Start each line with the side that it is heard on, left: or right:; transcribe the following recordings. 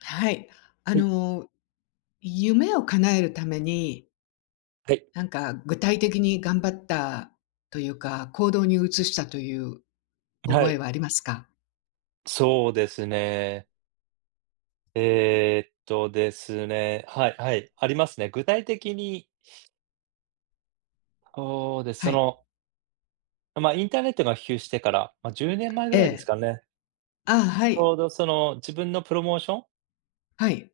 left: はい。あ
right: はい、
left: の、夢を叶えるために、
right: はい、
left: なんか具体的に頑張ったというか、行動に移したという
right: は
left: 覚え
right: い、
left: はありますか？
right: そうですね。ですね、はい、はい、ありますね。具体的に、そうです、
left: は
right: そ
left: い。
right: の、まあ、インターネットが普及してから、まあ、10年前ぐ
left: え
right: らいです
left: え。
right: かね。
left: ああ、は
right: ち
left: い。
right: ょうどその自分のプロモーション、
left: はい。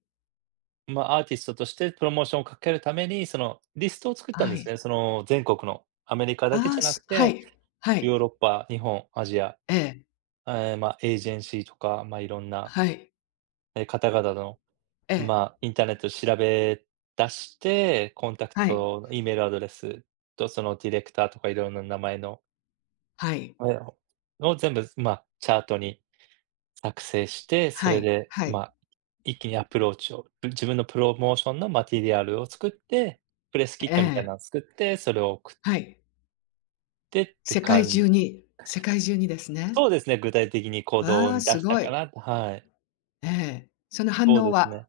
right: まあ、アーティストとしてプロモーションをかけるために、そのリストを作ったん
left: は
right: です
left: い。
right: ね。その全国のアメリカだけ
left: あ
right: じ
left: あ、
right: ゃなく
left: すは
right: て、
left: い。は
right: ヨ
left: い。
right: ーロッパ、日本、アジア、
left: ええ。
right: まあ、エージェンシーとか、まあ、いろんな
left: はい。
right: 方々の、
left: え
right: ま
left: え。
right: あ、インターネットで調べ出して、コンタク
left: はい。
right: ト、E メールアドレスとそのディレクターとかいろんな名前の、
left: はい。
right: あれを全部、まあ、チャートに作成して、そ
left: は
right: れ
left: い。
right: で、
left: は
right: ま
left: い。
right: あ、一気にアプローチを、自分のプロモーションのマテリアルを作って、プレスキッ
left: え
right: トみたいなの
left: え。
right: を作って、それを送っ
left: はい。
right: てって
left: 世界
right: 感じ。
left: 中に世界中にですね。
right: そうですね、具体的に行動
left: わあ、
right: に出
left: す
right: した
left: ご
right: か
left: い。
right: なと。はい、
left: ええ。その反
right: そう
left: 応
right: です
left: は？
right: ね。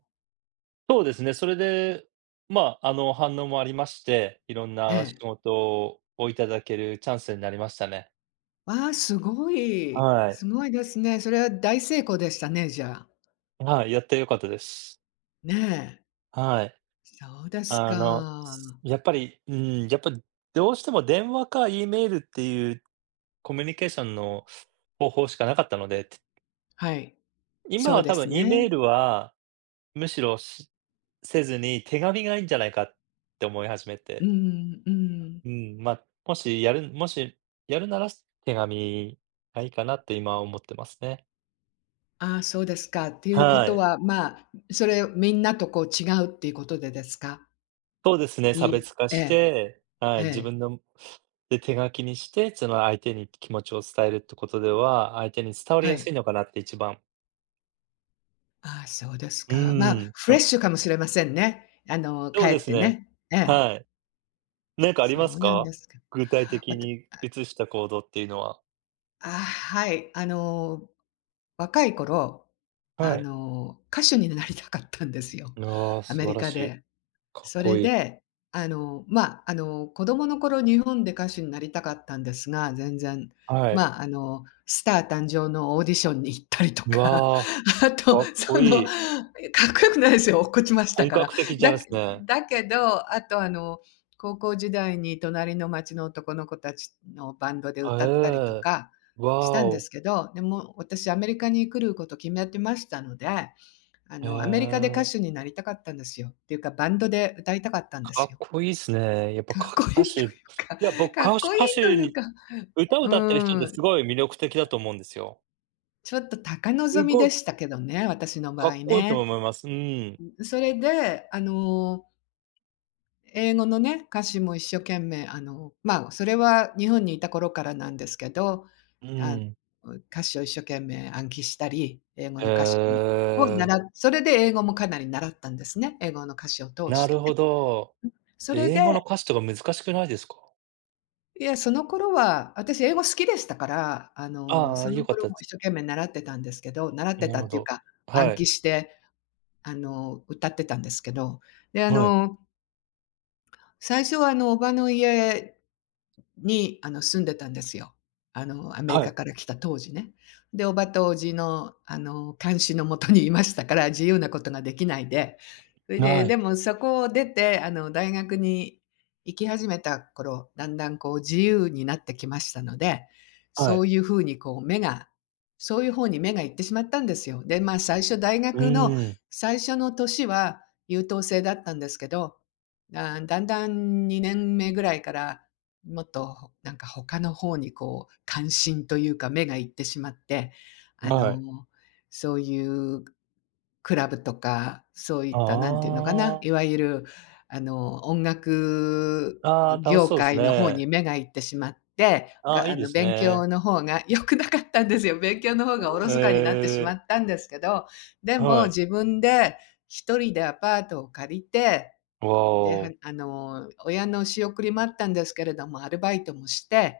right: そうですね。それで、まあ、あの、反応もありまして、いろん
left: え
right: な仕
left: え。
right: 事をいただけるチャンスになりましたね。
left: わあ、すごい。
right: は
left: す
right: い。
left: ごいですね。それは大成功でしたね、じゃあ。
right: はい、やってよかったです。
left: ねえ。
right: はい。
left: そうです
right: あの、
left: か。
right: やっぱり、うん、やっぱりどうしても電話か E メールっていうコミュニケーションの方法しかなかったので、
left: はい。
right: 今
left: そう
right: は
left: で
right: 多
left: す
right: 分 E メ
left: ね。
right: ールはむしろせずに手紙がいいんじゃないかって思い始め
left: う
right: て。
left: ん、うん。
right: うん、まあ、もしやるなら、手紙がいいかなと今は思ってますね。
left: ああ、そうですか。っていうこ
right: は
left: と
right: い。
left: は、まあ、それみんなとこう違うっていうことでですか？
right: そうですね、差別化
left: え
right: し
left: え、
right: て、は
left: え
right: い、自
left: え、
right: 分ので、手書きにして、その相手に気持ちを伝えるってことでは、相手に伝わり
left: は
right: やすい
left: い。
right: のかなって一番。
left: ああ、そうです
right: う
left: か。まあ、
right: ーん、
left: フレッシュかもしれませんね。帰
right: そうで
left: っ
right: す
left: て
right: ね。
left: ね。ええ。
right: はい。なんかありま
left: そ
right: す
left: うなん
right: か？
left: ですか。
right: 具体
left: わ
right: 的
left: た
right: に移した行動っていうのは。
left: ああ、はい。若い頃、
right: はい。
left: 歌手になりたかったんですよ、
right: ああ、
left: アメ
right: 素晴
left: リ
right: ら
left: カ
right: しい。
left: で。
right: かっ
left: そ
right: こ
left: れ
right: いい。
left: で、子供の頃日本で歌手になりたかったんですが、全然、
right: はい。
left: スター誕生のオーディションに行ったりと
right: う
left: か、
right: わあ、
left: あと、
right: かっこいい。
left: かっこよくないですよ、落っこちました
right: 本
left: から。
right: 格的じゃ
left: だ
right: ないすね。
left: だけど、あと、高校時代に隣の町の男の子たちのバンドで歌ったりと
right: は、ええ。
left: かした
right: わ
left: んで
right: お。
left: すけど、でも私アメリカに来ること決めてましたので、
right: へ
left: アメリカで歌
right: え、
left: 手になりたかったんですよ。っていうか、バンドで歌いたかったんで
right: か
left: す
right: っ
left: よ。
right: こいいっすね。やっぱ、
left: かっ
right: か
left: こいいとい
right: 歌
left: う
right: 手い
left: か
right: や、僕、
left: か
right: か
left: っ
right: うし
left: こいい
right: 歌
left: と
right: 手
left: いう
right: に
left: か、う
right: 歌ってる人って
left: ん、
right: すごい魅力的だと思うんですよ。
left: ちょっと高
right: す
left: 望み
right: ご
left: で
right: い
left: したけどね、私の場
right: かっ
left: 合
right: こいいと
left: ね。
right: 思います。うん。
left: それで、英語のね、歌詞も一生懸命、それは日本にいた頃からなんですけど、
right: う
left: あ
right: ん。
left: 歌詞を一生懸命暗記したり、英語の歌詞
right: へ
left: を
right: え、
left: 習、それで英語もかなり習ったんですね、英語の歌詞を通し
right: な
left: て
right: る
left: ね。
right: ほど。
left: それで、
right: 英語の歌詞とか難しくないですか？
left: いや、その頃は、私英語好きでしたから、
right: あ
left: そ
right: あ、
left: の
right: 良かっ
left: 頃
right: た
left: も
right: で
left: 一
right: す。
left: 生懸命習ってたんですけど、習って
right: な
left: た
right: る
left: っ
right: ほ
left: ていう
right: ど。
left: か、暗
right: はい、
left: 記して、歌ってたんですけど、で、
right: はい、
left: 最初は叔母の家に、住んでたんですよ。アメリ
right: は
left: カ
right: い、
left: から来た当時ね。で、叔母と叔父の、監視のもとにいましたから、自由なことができないで。それで、
right: は
left: で
right: い、
left: もそこを出て、大学に行き始めた頃、だんだん、こう、自由になってきましたので、
right: は
left: そう
right: い。
left: いう風に、こう、そういう方に目が行ってしまったんですよ。で、まあ、最初大
right: う
left: 学の
right: ーん、
left: 最初の年は優等生だったんですけど、だんだん2年目ぐらいからもっとなんか他の方にこう関心というか目が行ってしまって、あ
right: はい。
left: の、そういうクラブとか、そういっ
right: あ
left: たなんていうのかな、いわゆる音楽
right: あ、ああ、楽し
left: 業
right: そうです
left: 界の方
right: ね。
left: に目が行ってしまって、
right: ああ、
left: が、
right: い
left: あ
right: いで
left: の
right: す
left: 勉
right: ね。
left: 強の方が良くなかったんですよ。勉強の方がおろ
right: え
left: そかになってしま
right: え、
left: ったんですけど、でも
right: はい。
left: 自分で一人でアパートを借りて、
right: わ
left: で、は
right: あ。
left: あの、親の仕送りもあったんですけれども、アルバイトもして、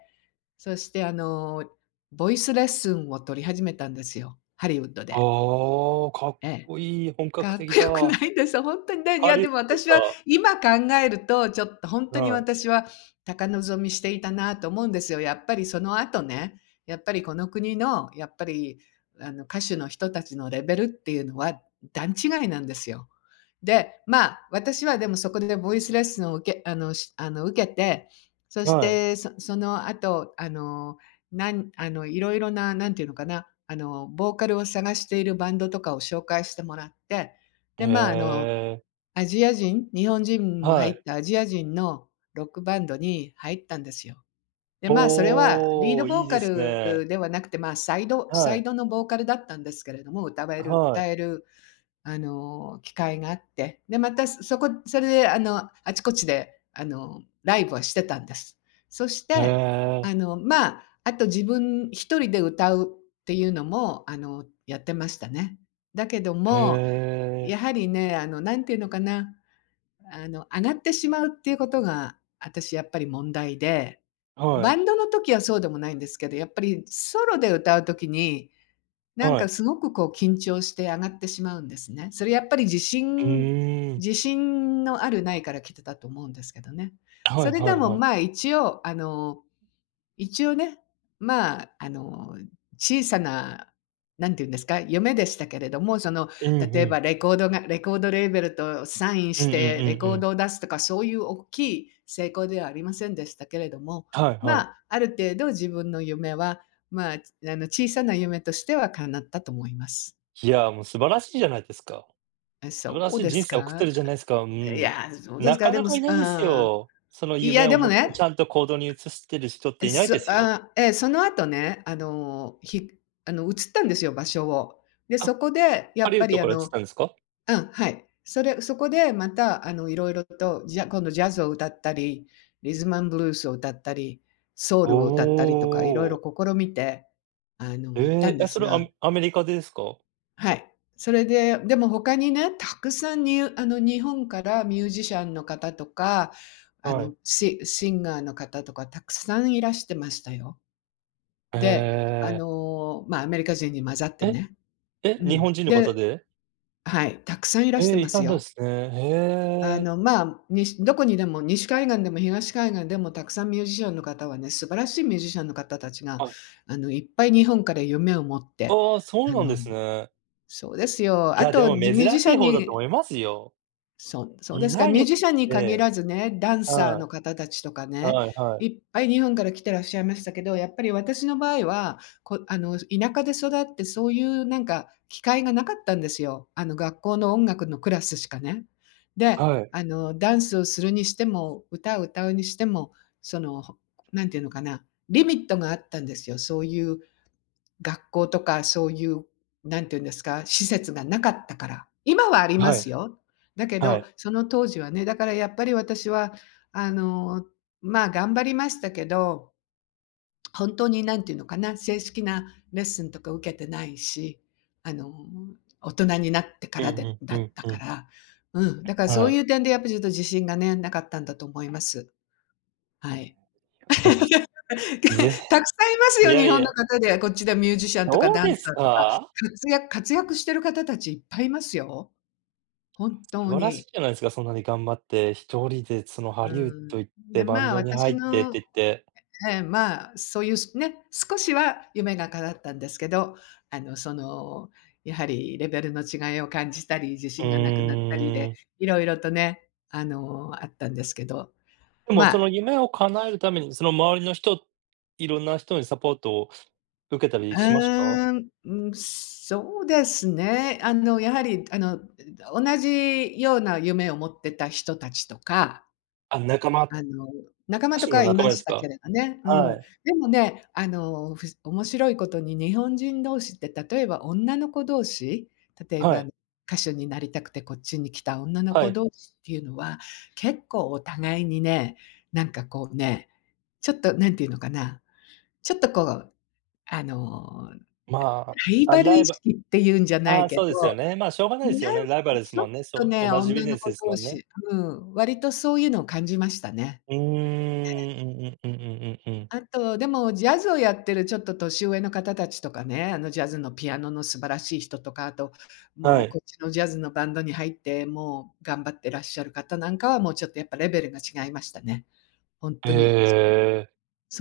left: そしてボイスレッスンを取り始めたんですよ、ハリウッドで。
right: ああ、かっ
left: ええ。
right: こいい、本格
left: かっ
right: 的
left: こ
right: だ。
left: よくないです。本当にね、い
right: ハ
left: や、
right: リウ
left: で
right: ッ
left: も
right: ドです
left: 私
right: か？
left: は今考えると、ちょっと本当に
right: はい。
left: 私は高望みしていたなと思うんですよ。やっぱりその後ね、やっぱりこの国の、やっぱり、歌手の人たちのレベルっていうのは段違いなんですよ。で、まあ、私はでもそこでボイスレッスンを受けあの、しあの、受けて、そし
right: はい。
left: て、その後、あのなんあの、いろいろな、なんていうのかな、ボーカルを探しているバンドとかを紹介してもらって、
right: へ
left: で、まあ、
right: え、
left: アジア人日本人も
right: は
left: 入っ
right: い。
left: たアジア人のロックバンドに入ったんですよ。で、まあ、それはリー
right: お
left: ド
right: お、
left: ボ
right: い
left: ー
right: い
left: カ
right: ですね。
left: ルではなくて、まあ、サイドサ
right: は
left: イ
right: い、
left: ドのボーカルだったんですけれども、歌える
right: は
left: 歌
right: い。
left: える機会があって、で、また、それで、あちこちで、ライブはしてたんです。そし
right: へ
left: て、
right: え、
left: あと自分一人で歌うっていうのも、やってましたね。だけど
right: へ
left: も、
right: え、
left: やはりね、あの、んていうのかな、あの、上がってしまうっていうことが、私やっぱり問題で、
right: は
left: バ
right: い、
left: ンドの時はそうでもないんですけど、やっぱりソロで歌う時になん
right: は
left: か
right: い。
left: すごくこう緊張して上がってしまうんですね。それやっぱり自
right: う
left: 信
right: ーん。
left: 自信のあるないから来てたと思うんですけどね。
right: は
left: そ
right: い
left: れで
right: はい
left: も
right: はい。
left: まあ一応ね、まあ、あの、小さな、なんて言うんですか、夢でしたけれども、その、
right: うん
left: 例
right: う
left: えば
right: ん。
left: レコードレーベルとサイン
right: う
left: し
right: んうんうん
left: て、レ
right: う
left: コー
right: ん。
left: ドを出すとか、そういう大きい成功ではありませんでしたけれども、
right: はいは
left: ま
right: い。
left: あ、ある程度自分の夢は、まあ、小さな夢としては叶ったと思います。
right: いや、もう素晴らしいじゃないですか。
left: え、
right: 素晴
left: そ
right: らし
left: う
right: い
left: です
right: 人生送っ
left: か？
right: てるじゃないですか。う
left: い
right: ん。
left: や、そうです
right: な
left: か、
right: か
left: で
right: な
left: も、
right: かいな
left: う
right: いです
left: ん。
right: よ。その
left: いや、
right: 夢を
left: でも
right: 持ってち
left: ね、
right: ゃんと行動に移してる人っていない
left: そ
right: ですよ。
left: ああ、ええ、その後ね、あの、ひあの、移ったんですよ、場所を。で、
right: あ、
left: そこでや
right: ハ
left: っ
right: リウ
left: ぱ
right: ッ
left: り
right: ドから移ったんですか？
left: うん、はい。そこでまた色々と、じゃ今度ジャズを歌ったり、リズムアンドブルースを歌ったり、ソウ
right: お
left: ルを歌ったりとか色々
right: お。
left: 試みて、
right: え
left: 行った
right: え、
left: ん
right: え、
left: で
right: そ
left: す
right: れは
left: が、
right: アメリカでですか？
left: はい。それで、でも他にね、たくさんにゅあの、日本からミュージシャンの方とか、
right: はい。
left: シンガーの方とかたくさんいらしてましたよ。で、
right: ええ。
left: アメリカ人に混ざって
right: え、
left: ね。
right: え、
left: う
right: 日
left: ん。
right: 本人の方
left: で、
right: で？
left: はい、たくさんいらして
right: ええ、
left: ま
right: い
left: す
right: たんで
left: よ。
right: すね。へえ。
left: どこにでも、西海岸でも東海岸でもたくさんミュージシャンの方はね、素晴らしいミュージシャンの方たちが、
right: はい。
left: いっぱい日本から夢を持って、
right: ああ、そう
left: あ
right: なんで
left: の
right: すね。
left: そうですよ。
right: い
left: あ
right: や、でも
left: と、
right: 珍
left: ミュージ
right: し
left: シャ
right: い
left: ン
right: 方だと
left: に、
right: 思いますよ。
left: そう、そう
right: い
left: ですか。
right: ない
left: ミ
right: で
left: ュージシャンに
right: すっ
left: 限
right: て。
left: らずね、ダンサー
right: は
left: の
right: い、
left: 方たちとかね、
right: はいはい。
left: いっぱい日本から来てらっしゃいましたけど、やっぱり私の場合は、こあの、田舎で育って、そういうなんか機会がなかったんですよ。学校の音楽のクラスしかね。で、
right: はい、
left: ダンスをするにしても、歌を歌うにしても、その、なんていうのかな、リミットがあったんですよ。そういう学校とかそういう、なんて言うんですか、施設がなかったから。今はありま
right: はい、
left: すよ。だけ
right: は
left: ど、
right: い。
left: その当時はね、だからやっぱり私は、あの、頑張りましたけど、本当に何ていうのかな、正式なレッスンとか受けてないし、あの、大人になってか
right: う
left: らで
right: ん
left: だ
right: うんう
left: っ
right: ん
left: た
right: う
left: か
right: ん。
left: ら、うん、だからそ
right: は
left: うい
right: い。
left: う点でやっぱちょっと自信がね、なかったんだと思います。はい。
right: でも、ぜ
left: たくさんいます
right: い
left: よ、
right: や
left: 日
right: い
left: 本の
right: や、
left: 方で。こっちでミュージシャンとか
right: どう
left: ダン
right: です
left: サーとか、
right: か？
left: 活躍してる方たちいっぱいいますよ。本
right: 素
left: 当
right: 晴らし
left: に。
right: いじゃないですか、そんなに頑張って一人でそのハ
left: う
right: リウッ
left: ん。
right: ド行っ
left: で、
right: てバン
left: まあ、
right: ドに入
left: 私
right: ってって
left: の
right: 言って。
left: まあ、そういうね、少しは夢が叶ったんですけど、あの、その、やはりレベルの違いを感じたり、自
right: う
left: 信がなくなったりで、
right: ーん。
left: いろいろとね、あったんですけど、
right: で
left: ま
right: もその
left: あ
right: 夢を叶えるために、その周りの人いろんな人にサポートを受けたりしました？
left: うん、そうですね。やはり、同じような夢を持ってた人たちとか、
right: あ、
left: あの、仲間
right: 歌
left: と
right: 手
left: か
right: の
left: はい
right: 仲
left: ま
right: 間で
left: し
right: す
left: たけ
right: か？
left: れどね。う
right: は
left: ん。
right: い。
left: でもね、面白いことに日本人同士って、例えば女の子同士、例え
right: は
left: ば
right: い。
left: 歌手になりたくてこっちに来た女の
right: は
left: 子
right: い。
left: 同士っていうのは、結構お互いにね、なんかこうね、ちょっとなんていうのかな、ちょっとこう、あの、
right: ま
left: ライ
right: あ、あ、
left: バル
right: ラ
left: 意
right: イバ
left: 識っていうんじゃな
right: あ
left: い
right: あ、
left: け
right: そうですよ
left: ど、
right: ね。まあ、しょうがないで
left: な
right: すよ
left: ん
right: ね。
left: か
right: ライバルです
left: ちょっ
right: もんね。
left: と
right: そう、
left: ね、
right: 同じビジ
left: 女の
right: ネス
left: 子
right: です
left: 同
right: もんね。
left: 士、うん、割とそういうのを感じましたね。
right: うーん、うんうんうんうんうんうん。
left: あと、でもジャズをやってるちょっと年上の方たちとかね、あのジャズのピアノの素晴らしい人とか、あと、
right: は
left: もうこっ
right: い。
left: ちのジャズのバンドに入って、もう頑張ってらっしゃる方なんかは、もうちょっとやっぱレベルが違いましたね。ほんとに、す
right: へえ。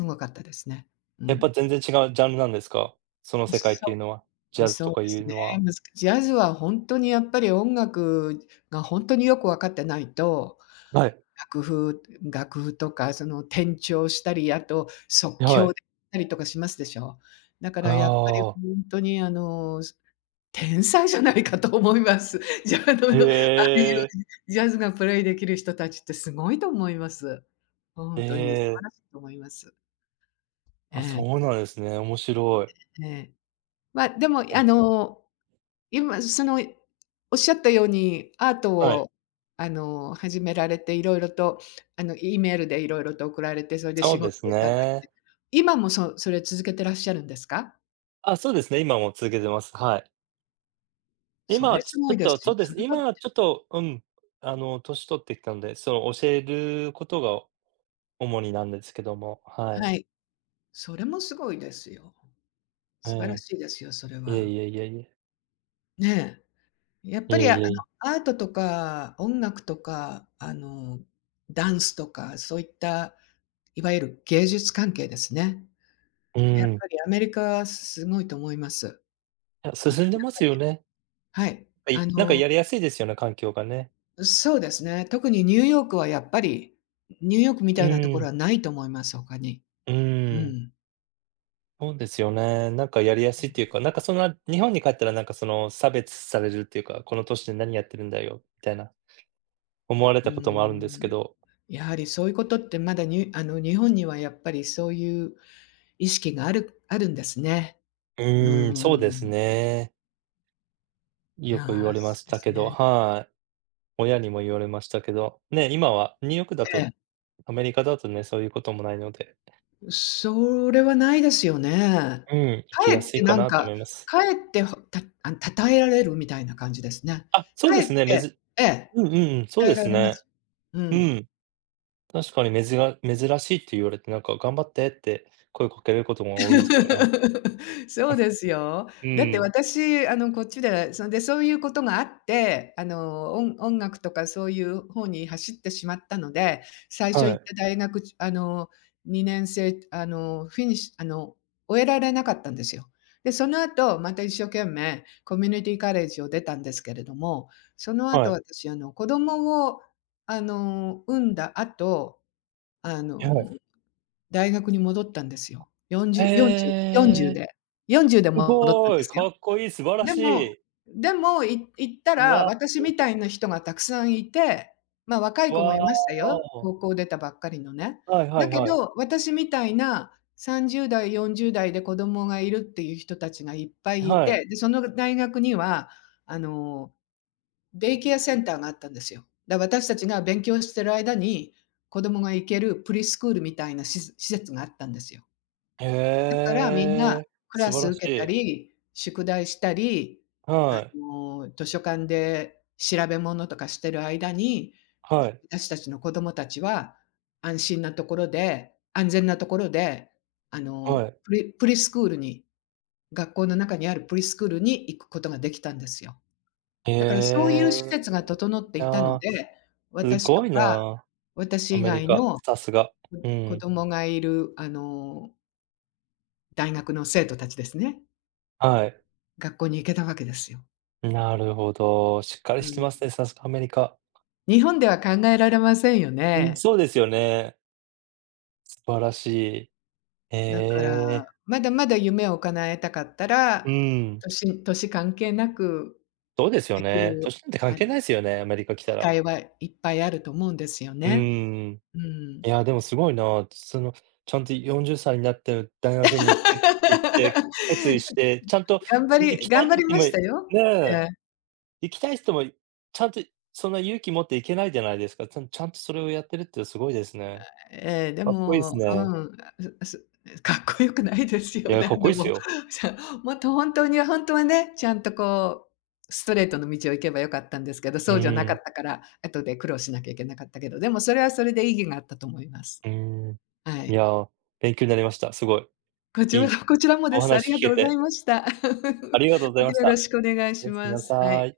left: ごかったですね。う
right: やっぱ
left: ん。
right: 全然違うジャンルなんですか？その世界っていう
left: そ
right: のは、ジ
left: ん、
right: ャズと
left: そう
right: か
left: で
right: い
left: す
right: う
left: ね。
right: のは。
left: むずジャズは本当にやっぱり音楽が本当によく分かってないと、
right: はい、
left: 楽譜楽譜とかその転調したり、あと即
right: は
left: 興
right: い。
left: でたりとかしますでしょ。だからやっぱり
right: ああ、
left: ほんとに天才じゃないかと思います。ジャズ
right: へ
left: のああいう
right: え、
left: ジャズがプレイできる人たちってすごいと思います。ほん
right: え
left: とに素晴
right: え、
left: らしいと思います。え
right: あ、
left: え、
right: そうなんですね。面白い。
left: ええ。ま、でも
right: え、
left: 今、おっしゃったように、アート
right: はい、
left: を、始められて、いろいろと、あの、E メールでいろいろと送られて、それで
right: そ
left: 仕
right: うで
left: 事
right: す
left: をいただいて、
right: ね。
left: 今もそれ続けてらっしゃるんですか？
right: あ、そうですね、今も続けてます。はい。
left: そ
right: 今
left: れ
right: は
left: す
right: ちち
left: ご
right: ょっ
left: いで
right: と、
left: す
right: そ
left: よ。
right: うで
left: そ
right: す、
left: れだって
right: 今はちょっと、うん、あの、年取ってきたので、その教えることが主になんですけども、はい。
left: はい、それもすごいですよ。
right: え
left: 素晴らしいですよ、それ
right: え、いえ
left: は。
right: いえいえいえ。
left: ねえ。やっ
right: い
left: ぱ
right: え
left: り、
right: いえい。
left: アートとか音楽とか、ダンスとか、そういった、いわゆる芸術関係ですね。
right: う
left: やっ
right: ん。
left: ぱりアメリカはすごいと思います。
right: いや、
left: あ、
right: 進んでますよね。
left: はい。
right: は
left: あ
right: い、なんか
left: の、
right: やりやすいですよね、環境がね。
left: そうですね。特にニューヨークはやっぱり、ニューヨークみ
right: う
left: たいなところ
right: ん、
left: はないと思います、他に。
right: う
left: う
right: ん。
left: ん。
right: そうですよね。なんかやりやすいっていうか、なんかそんな日本に帰ったらなんかその差別されるっていうか、この都市で何やってるんだよみたいな思われ
left: うー
right: たこともあるんですけ
left: ん。
right: ど。
left: やはりそういうことってまだに日本にはやっぱりそういう意識があるんですね。
right: う
left: うー
right: ーん、そうです
left: ん。
right: ね。よく言
left: あ
right: わ
left: あ、
right: れま
left: そ
right: し
left: うで
right: た
left: す
right: けど、
left: ね。
right: はい。親にも言われましたけど、ね、今はニューヨークだ
left: え
right: と、
left: え。
right: アメリカだとね、そういうこともないので、
left: それはないですよね。
right: うん、行
left: か
right: き
left: え
right: や
left: っ
right: す
left: て
right: いか
left: なん
right: なと
left: か、
right: 思います。
left: かえって称えられるみたいな感じですね。
right: あ、そう
left: か
right: で
left: えっ
right: すね、め
left: て
right: ず
left: ええ、
right: うんうんうん、そう
left: 称え
right: で
left: ら
right: す
left: れま
right: ね。
left: す。う
right: う
left: ん。
right: ん。確かにめずが珍しいって言われて、なんか「頑張って」って声かけられることも多いですよね。
left: そうですよ。
right: う
left: だって
right: ん。
left: 私、こっちで、そんで、そういうことがあって、音楽とかそういう方に走ってしまったので、最初
right: は
left: 行っ
right: い、
left: た大学、2年生、あの、フィニッシュあの、終えられなかったんですよ。で、その後、また一生懸命コミュニティカレッジを出たんですけれども、その
right: は
left: 後
right: い、
left: 私、子供を、産んだ後、あ
right: いや、は
left: の
right: い。
left: 大学に戻ったんですよ。
right: え
left: 40
right: え、
left: で、40で
right: す
left: 戻ったん
right: ご
left: で
right: い、
left: すよ。
right: かっこいい、素晴ら
left: で
right: し
left: も
right: い。
left: でも、行ったら、
right: わ
left: 私みたいな人がたくさんいて、ま、若い
right: お、
left: 子も
right: わ
left: いましたよ、
right: お。
left: 高校出たばっかりのね。
right: はいは
left: だ
right: い
left: け
right: はい。
left: ど、私みたいな30代、40代で子供がいるっていう人たちがいっぱいい
right: は
left: て、
right: い。
left: で、その大学には、あの、デイケアセンターがあったんですよ。だ、私たちが勉強してる間に、子供が行けるプリスクールみたいなしず施設があったんですよ。
right: へ
left: だからみんな
right: え、
left: ク
right: 素
left: ラ
right: 晴
left: ス
right: らし
left: 受けた
right: い。
left: り、宿題したり、
right: はい、
left: 図書館で調べ物とかしてる間に、
right: はい、
left: 私たちの子供たちは安心なところで、安全なところで、あ
right: は
left: の、
right: い。
left: プリスクールに、学校の中にあるプリスクールに行くことができたんですよ。
right: へ
left: だからそういう施
right: え、
left: 設が
right: い
left: 整
right: い
left: っていたの
right: な、
left: で、
right: す
left: 私と
right: ごい
left: か、
right: な、ア
left: 私以
right: メリ
left: 外
right: カ、
left: の、
right: さすが。う
left: 子
right: ん、
left: 供がいる大学の生徒たちですね。
right: はい。
left: 学校に行けたわけですよ。
right: なるほど。しっか
left: う
right: りして
left: ん。
right: ますね、さすがアメリカ。
left: 日本では考えられませんよ
right: うん、
left: ね。
right: そうですよね。素晴らしい。へ
left: だから、
right: え。
left: まだまだ夢を叶えたかったら、
right: うん。
left: 年関係なく
right: そうですよ
left: でき
right: ね。
left: る、
right: 年なんて関
left: あの、
right: 係ないですよね、アメリカ来た
left: 機
right: ら。
left: 会はいっぱいあると思うんですよ
right: う
left: ね。
right: ーん。
left: うん。
right: いや、でもすごいな。その、ちゃんと40歳になって大学に行くって言って、決意し て、ちゃんと、行きたいっ
left: 頑張
right: て言
left: り
right: って
left: ま
right: も
left: したよ。
right: ね
left: え
right: え、
left: え。
right: 行きたい人も、ちゃんとそんな勇気持って行けないじゃないですか。ちゃんとそれをやってるってすごいですね。
left: ええ、で
right: かっこいいです
left: も、う
right: ね。
left: ん、うすかっこよくないですよ、
right: い や、かっ
left: 何
right: こい
left: 度
right: いです
left: も。
right: よ。
left: さもっと本当に本当はね、ちゃんとこう、ストレートの道を行けばよかったんですけど、
right: う
left: そうじゃなか
right: ーん。
left: ったから、後で苦労しなきゃいけなかったけど、でもそれはそれで意義があったと思います。
right: えん
left: は
right: い
left: い。
right: や、勉強になりました。すごい、
left: こち
right: い
left: ら
right: い
left: こちらもで
right: お
left: す。あり
right: 話
left: が
right: 聞
left: と
right: け
left: うござい
right: て
left: ました。またよ
right: ありがとうございまし
left: ろ
right: た。
left: しくお願い
right: お
left: し
right: やすみ
left: ま
right: な
left: す。は
right: さ
left: い。
right: い。